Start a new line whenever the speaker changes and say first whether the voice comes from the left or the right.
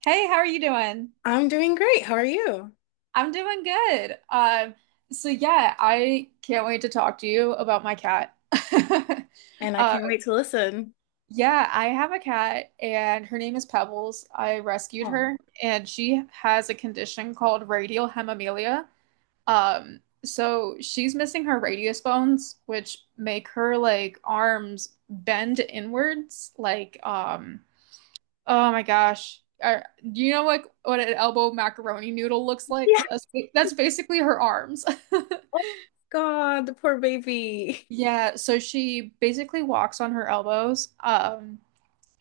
right: Hey, how are you doing?
left: I'm doing great. How are you?
right: I'm doing good. So yeah, I can't wait to talk to you about my cat.
left: And I
right: Uh,
left: can't wait to listen.
right: yeah, I have a cat and her name is Pebbles. I rescued
left: Oh,
right: her and she has a condition called radial hemimelia. So she's missing her radius bones, which make her like arms bend inwards, like oh my gosh. Do you know like what an elbow macaroni noodle looks like?
left: yeah.
right: That's basically her arms.
left: Oh God, the poor baby.
right: Yeah, so she basically walks on her elbows,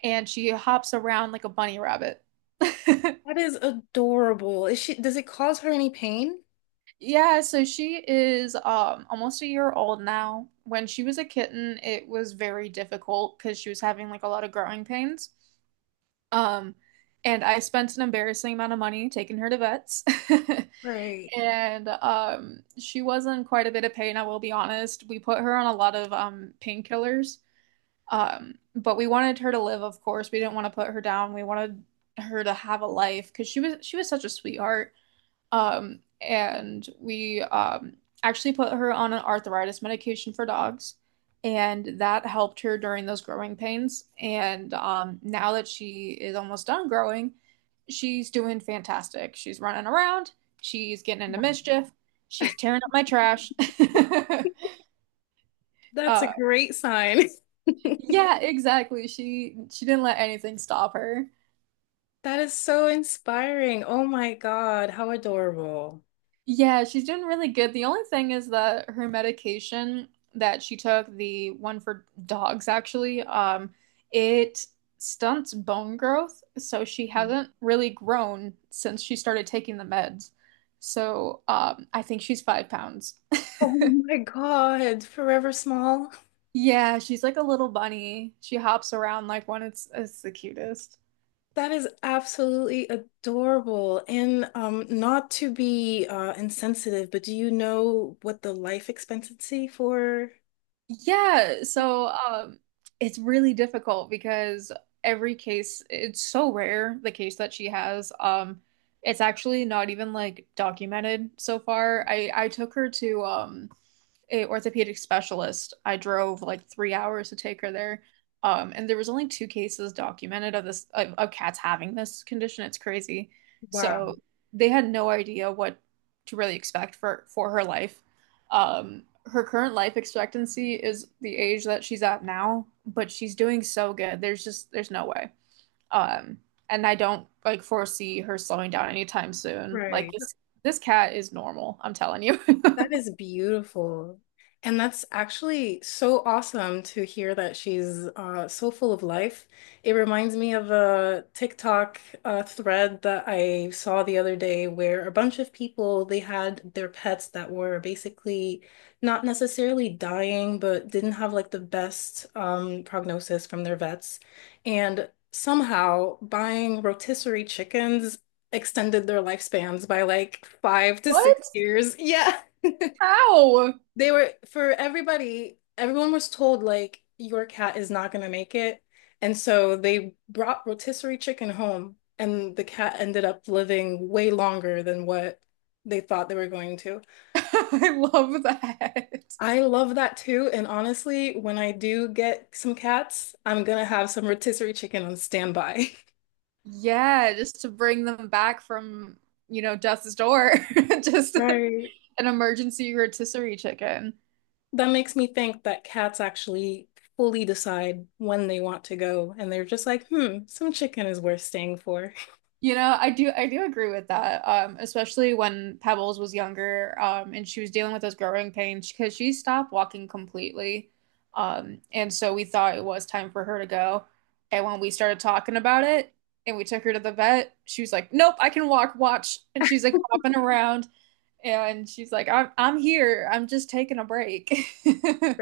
right: and she hops around like a bunny rabbit.
left: That is adorable. Is she, does it cause her any pain?
right: Yeah, so she is almost a year old now. When she was a kitten, it was very difficult because she was having like a lot of growing pains. Um, and I spent an embarrassing amount of money taking her to vets.
left: Right.
right: And she was in quite a bit of pain, I will be honest. We put her on a lot of painkillers. But we wanted her to live, of course. We didn't want to put her down. We wanted her to have a life because she was such a sweetheart. And we Actually put her on an arthritis medication for dogs, and that helped her during those growing pains. And now that she is almost done growing, she's doing fantastic. She's running around, she's getting into mischief, she's tearing up my trash.
left: That's a
right: uh,
left: great sign.
right: yeah, exactly. She didn't let anything stop her.
left: That is so inspiring. Oh my God, how adorable.
right: Yeah, she's doing really good. The only thing is that her medication that she took, the one for dogs actually, it stunts bone growth, so she
left: Mhm.
right: hasn't really grown since she started taking the meds. So, I think she's 5 pounds.
left: Oh my God, Forever Small.
right: Yeah, she's like a little bunny. She hops around like one. It's the cutest.
left: That is absolutely adorable. And not to be insensitive, but do you know what the life expectancy for
right: Yeah, so it's really difficult because every case, it's so rare, the case that she has. It's actually not even like documented so far. I took her to a orthopedic specialist. I drove like 3 hours to take her there. And there was only 2 cases documented of this of cats having this condition. It's crazy.
left: Wow,
right: So they had no idea what to really expect for her life. Her current life expectancy is the age that she's at now, but she's doing so good. There's just there's no way. Um, and I don't like foresee her slowing down anytime soon. Like
left: right.
right: this cat is normal, I'm telling you.
left: That is beautiful. And that's actually so awesome to hear that she's so full of life. It reminds me of a TikTok thread that I saw the other day where a bunch of people, they had their pets that were basically not necessarily dying, but didn't have like the best prognosis from their vets. And somehow buying rotisserie chickens extended their lifespans by like five to six
right: What?
left: years. Yeah.
right: How?
left: They were for everybody, everyone was told like your cat is not gonna make it. And so they brought rotisserie chicken home and the cat ended up living way longer than what they thought they were going to.
right: I love that.
left: I love that too. And honestly, when I do get some cats, I'm gonna have some rotisserie chicken on standby.
right: Yeah, just to bring them back from, death's door. Just
left: Right.
right: an emergency rotisserie chicken.
left: That makes me think that cats actually fully decide when they want to go, and they're just like, hmm, some chicken is worth staying for.
right: You know, I do agree with that. Especially when Pebbles was younger, and she was dealing with those growing pains because she stopped walking completely. And so we thought it was time for her to go. And when we started talking about it and we took her to the vet, she was like, Nope, I can walk, watch. And she's like hopping around and she's like, I'm here. I'm just taking a break.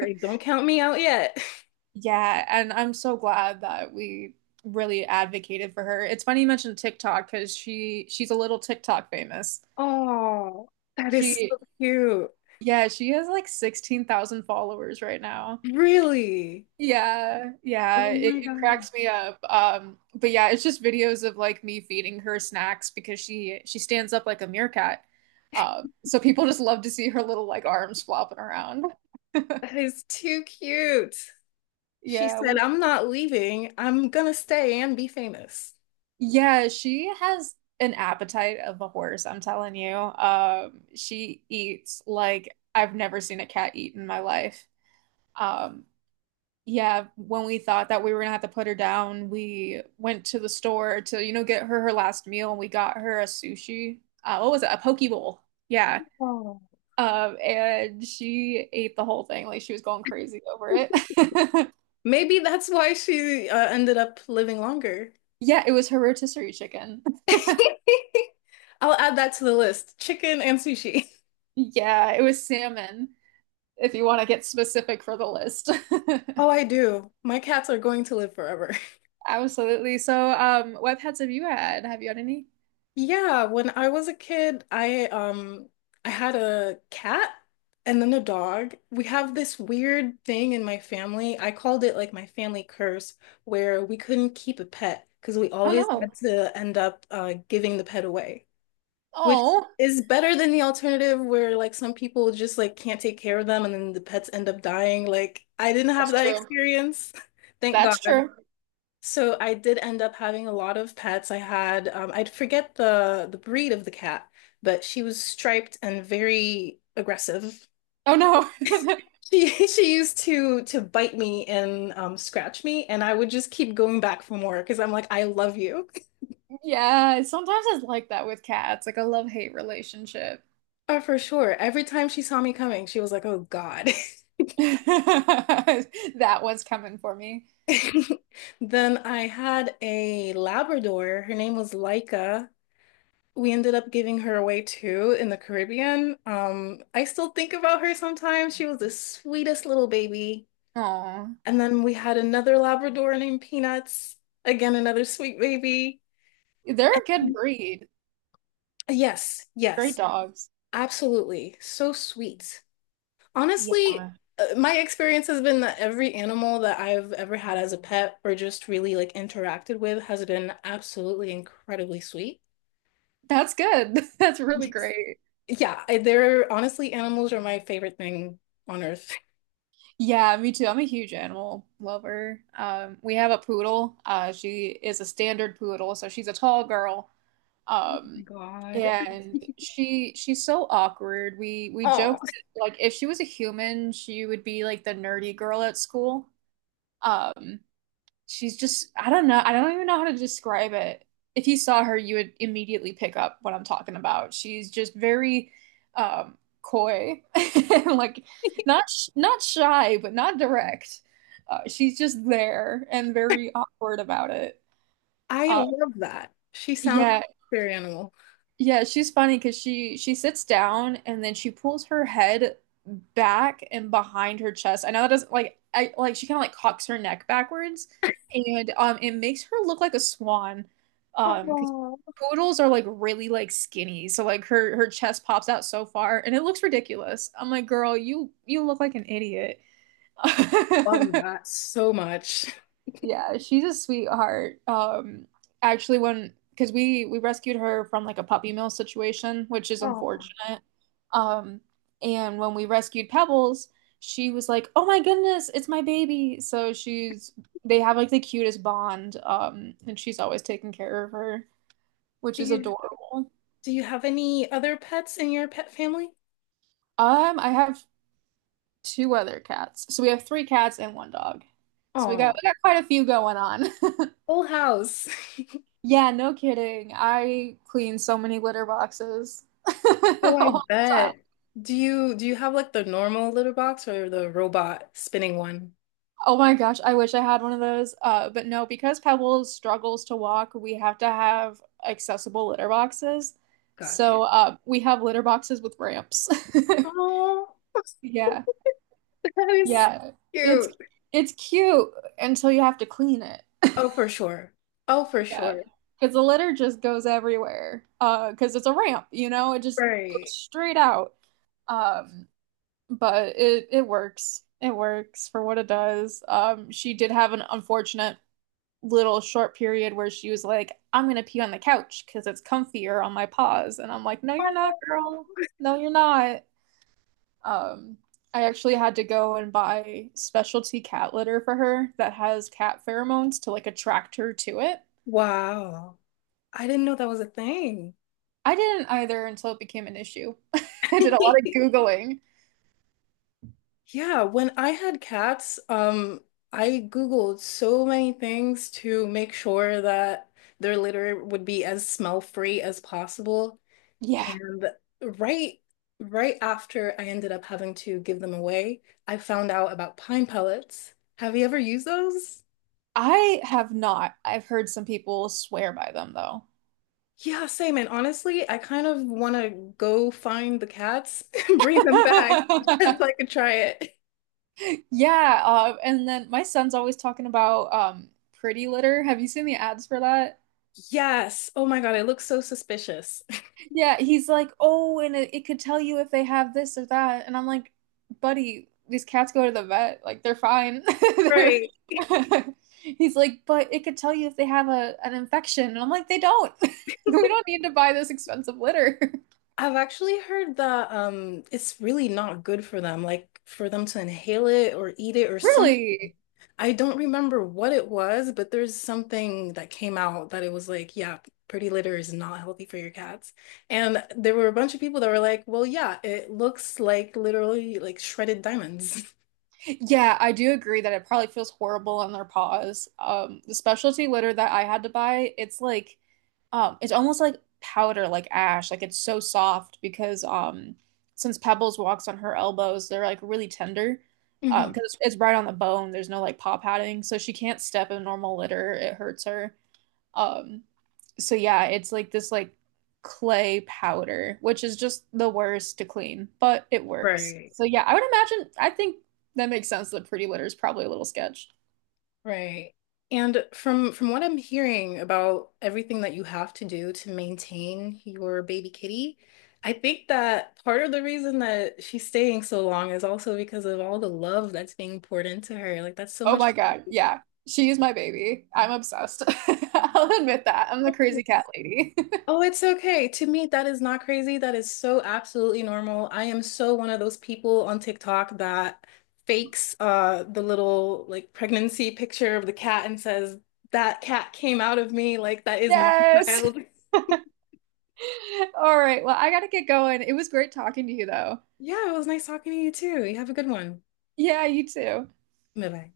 left: don't count me out yet.
right: Yeah, and I'm so glad that we really advocated for her. It's funny you mentioned TikTok because she's a little TikTok famous.
left: Oh, that is
right: She
left: so cute.
right: yeah, she has like 16,000 followers right now.
left: Really?
right: Yeah, yeah,
left: Oh
right: it,
left: my
right: it
left: God.
right: cracks me up. But yeah, it's just videos of like me feeding her snacks because she stands up like a meerkat. So people just love to see her little like arms flopping around.
left: That is too cute. She
right: Yeah,
left: said, I'm not leaving. I'm gonna stay and be famous.
right: yeah, she has an appetite of a horse, I'm telling you. She eats like I've never seen a cat eat in my life. Um, yeah, when we thought that we were gonna have to put her down, we went to the store to, get her her last meal and we got her a sushi. What was it? A poke bowl. Yeah.
left: Oh.
right: And she ate the whole thing. Like she was going crazy over it.
left: Maybe that's why she ended up living longer.
right: Yeah, it was her rotisserie chicken.
left: I'll add that to the list. Chicken and sushi.
right: Yeah, it was salmon. If you want to get specific for the list.
left: Oh, I do. My cats are going to live forever.
right: Absolutely. So, what pets have you had? Have you had any?
left: Yeah, when I was a kid, I had a cat and then a dog. We have this weird thing in my family. I called it like my family curse, where we couldn't keep a pet because we
right: Oh
left: always
right: no.
left: had to end up giving the pet away, which
right: Oh,
left: is better than the alternative where like some people just like can't take care of them and then the pets end up dying. Like I didn't have
right: that's
left: that
right: true.
left: experience. Thank God.
right: That's true.
left: So I did end up having a lot of pets. I had I forget the breed of the cat, but she was striped and very aggressive.
right: Oh no.
left: She used to bite me and scratch me, and I would just keep going back for more because I'm like, I love you.
right: Yeah, sometimes it's like that with cats, like a love-hate relationship.
left: Oh, for sure. Every time she saw me coming, she was like, "Oh God."
right: That one's coming for me.
left: Then I had a Labrador. Her name was Laika. We ended up giving her away too in the Caribbean. I still think about her sometimes. She was the sweetest little baby.
right: Oh,
left: And then we had another Labrador named Peanuts, again, another sweet baby.
right: they're a good
left: And
right: breed.
left: yes,
right: Great
left: yes,
right: dogs.
left: absolutely. So sweet. Honestly,
right: Yeah,
left: my experience has been that every animal that I've ever had as a pet or just really like interacted with has been absolutely incredibly sweet.
right: that's good. That's really great.
left: Yeah, I, they're honestly animals are my favorite thing on earth.
right: Yeah, me too. I'm a huge animal lover. We have a poodle. She is a standard poodle, so she's a tall girl.
left: Oh my
right: Um,
left: God.
right: and she's so awkward. We
left: Oh,
right: joke that, like if she was a human, she would be like the nerdy girl at school. Um, she's just I don't know. I don't even know how to describe it. If you saw her, you would immediately pick up what I'm talking about. She's just very coy, like not shy, but not direct. She's just there and very awkward about it.
left: I
right: Uh,
left: love that. She sounds like
right: yeah,
left: a fairy animal.
right: yeah, she's funny because she sits down and then she pulls her head back and behind her chest. I know that doesn't like I like she kind of like cocks her neck backwards and it makes her look like a swan. Because
left: Oh,
right: poodles are like really like skinny. So like her chest pops out so far and it looks ridiculous. I'm like, "Girl, you look like an idiot."
left: love that so much.
right: Yeah, she's a sweetheart. Actually, when because we rescued her from like a puppy mill situation, which is
left: Oh,
right: unfortunate. Um, and when we rescued Pebbles, she was like, "Oh my goodness, it's my baby!" So she's they have like the cutest bond. And she's always taking care of her, which
left: do
right: is
left: you
right: adorable.
left: do you have any other pets in your pet family?
right: I have 2 other cats, so we have 3 cats and one dog. So we got
left: Oh,
right: we got quite a few going on.
left: whole house.
right: Yeah, no kidding. I clean so many litter boxes all
left: Oh, I
right: the time.
left: bet. Do you have like the normal litter box or the robot spinning one?
right: Oh my gosh, I wish I had one of those. But no, because Pebbles struggles to walk, we have to have accessible litter boxes.
left: Gotcha.
right: So we have litter boxes with ramps.
left: Oh,
right: Yeah,
left: that is
right: yeah. It's
left: cute.
right: it's cute until you have to clean it.
left: Oh, for sure. Oh, for
right: Yeah,
left: sure.
right: because the litter just goes everywhere. Because it's a ramp, you know, it just goes
left: Right.
right: straight out. Um, but it works. It works for what it does. She did have an unfortunate little short period where she was like, "I'm gonna pee on the couch because it's comfier on my paws," and I'm like, "No, you're not,
left: Oh,
right: girl. No, you're not." Um, I actually had to go and buy specialty cat litter for her that has cat pheromones to like attract her to it.
left: wow. I didn't know that was a thing.
right: I didn't either until it became an issue. I did a lot of Googling.
left: Yeah, when I had cats, I Googled so many things to make sure that their litter would be as smell-free as possible.
right: Yeah,
left: And right right after I ended up having to give them away, I found out about pine pellets. Have you ever used those?
right: I have not. I've heard some people swear by them though.
left: Yeah, same. And honestly, I kind of want to go find the cats and bring them back just so I could try it.
right: Yeah, and then my son's always talking about Pretty Litter. Have you seen the ads for that?
left: Yes. Oh my God, it looks so suspicious.
right: Yeah, he's like, "Oh, and it could tell you if they have this or that." And I'm like, "Buddy, these cats go to the vet. Like they're fine." They're
left: Right.
right: he's like, "But it could tell you if they have a an infection." And I'm like, "They don't. We don't need to buy this expensive litter."
left: I've actually heard that it's really not good for them, like for them to inhale it or eat it or some
right: Really?
left: I don't remember what it was, but there's something that came out that it was like, yeah, pretty litter is not healthy for your cats. And there were a bunch of people that were like, well, yeah, it looks like literally like shredded diamonds.
right: Yeah, I do agree that it probably feels horrible on their paws. The specialty litter that I had to buy, it's like it's almost like powder, like ash, like it's so soft because since Pebbles walks on her elbows, they're like really tender
left: Hmm.
right: because it's right on the bone. There's no like paw padding, so she can't step in normal litter. It hurts her. Um, so yeah, it's like this like clay powder, which is just the worst to clean, but it works.
left: Right.
right: So yeah, I would imagine, I think that makes sense that Pretty Litter is probably a little sketch.
left: Right. And from what I'm hearing about everything that you have to do to maintain your baby kitty, I think that part of the reason that she's staying so long is also because of all the love that's being poured into her. Like that's so
right: Oh
left: much.
right: my God. Yeah. She is my baby. I'm obsessed. I'll admit that. I'm the crazy cat lady.
left: Oh, it's okay. To me, that is not crazy. That is so absolutely normal. I am so one of those people on TikTok that fakes the little like pregnancy picture of the cat and says, that cat came out of me, like that is my
right: Yes.
left: child.
right: All right. Well, I gotta get going. It was great talking to you, though.
left: Yeah, it was nice talking to you too. You have a good one.
right: Yeah, you too.
left: Bye bye.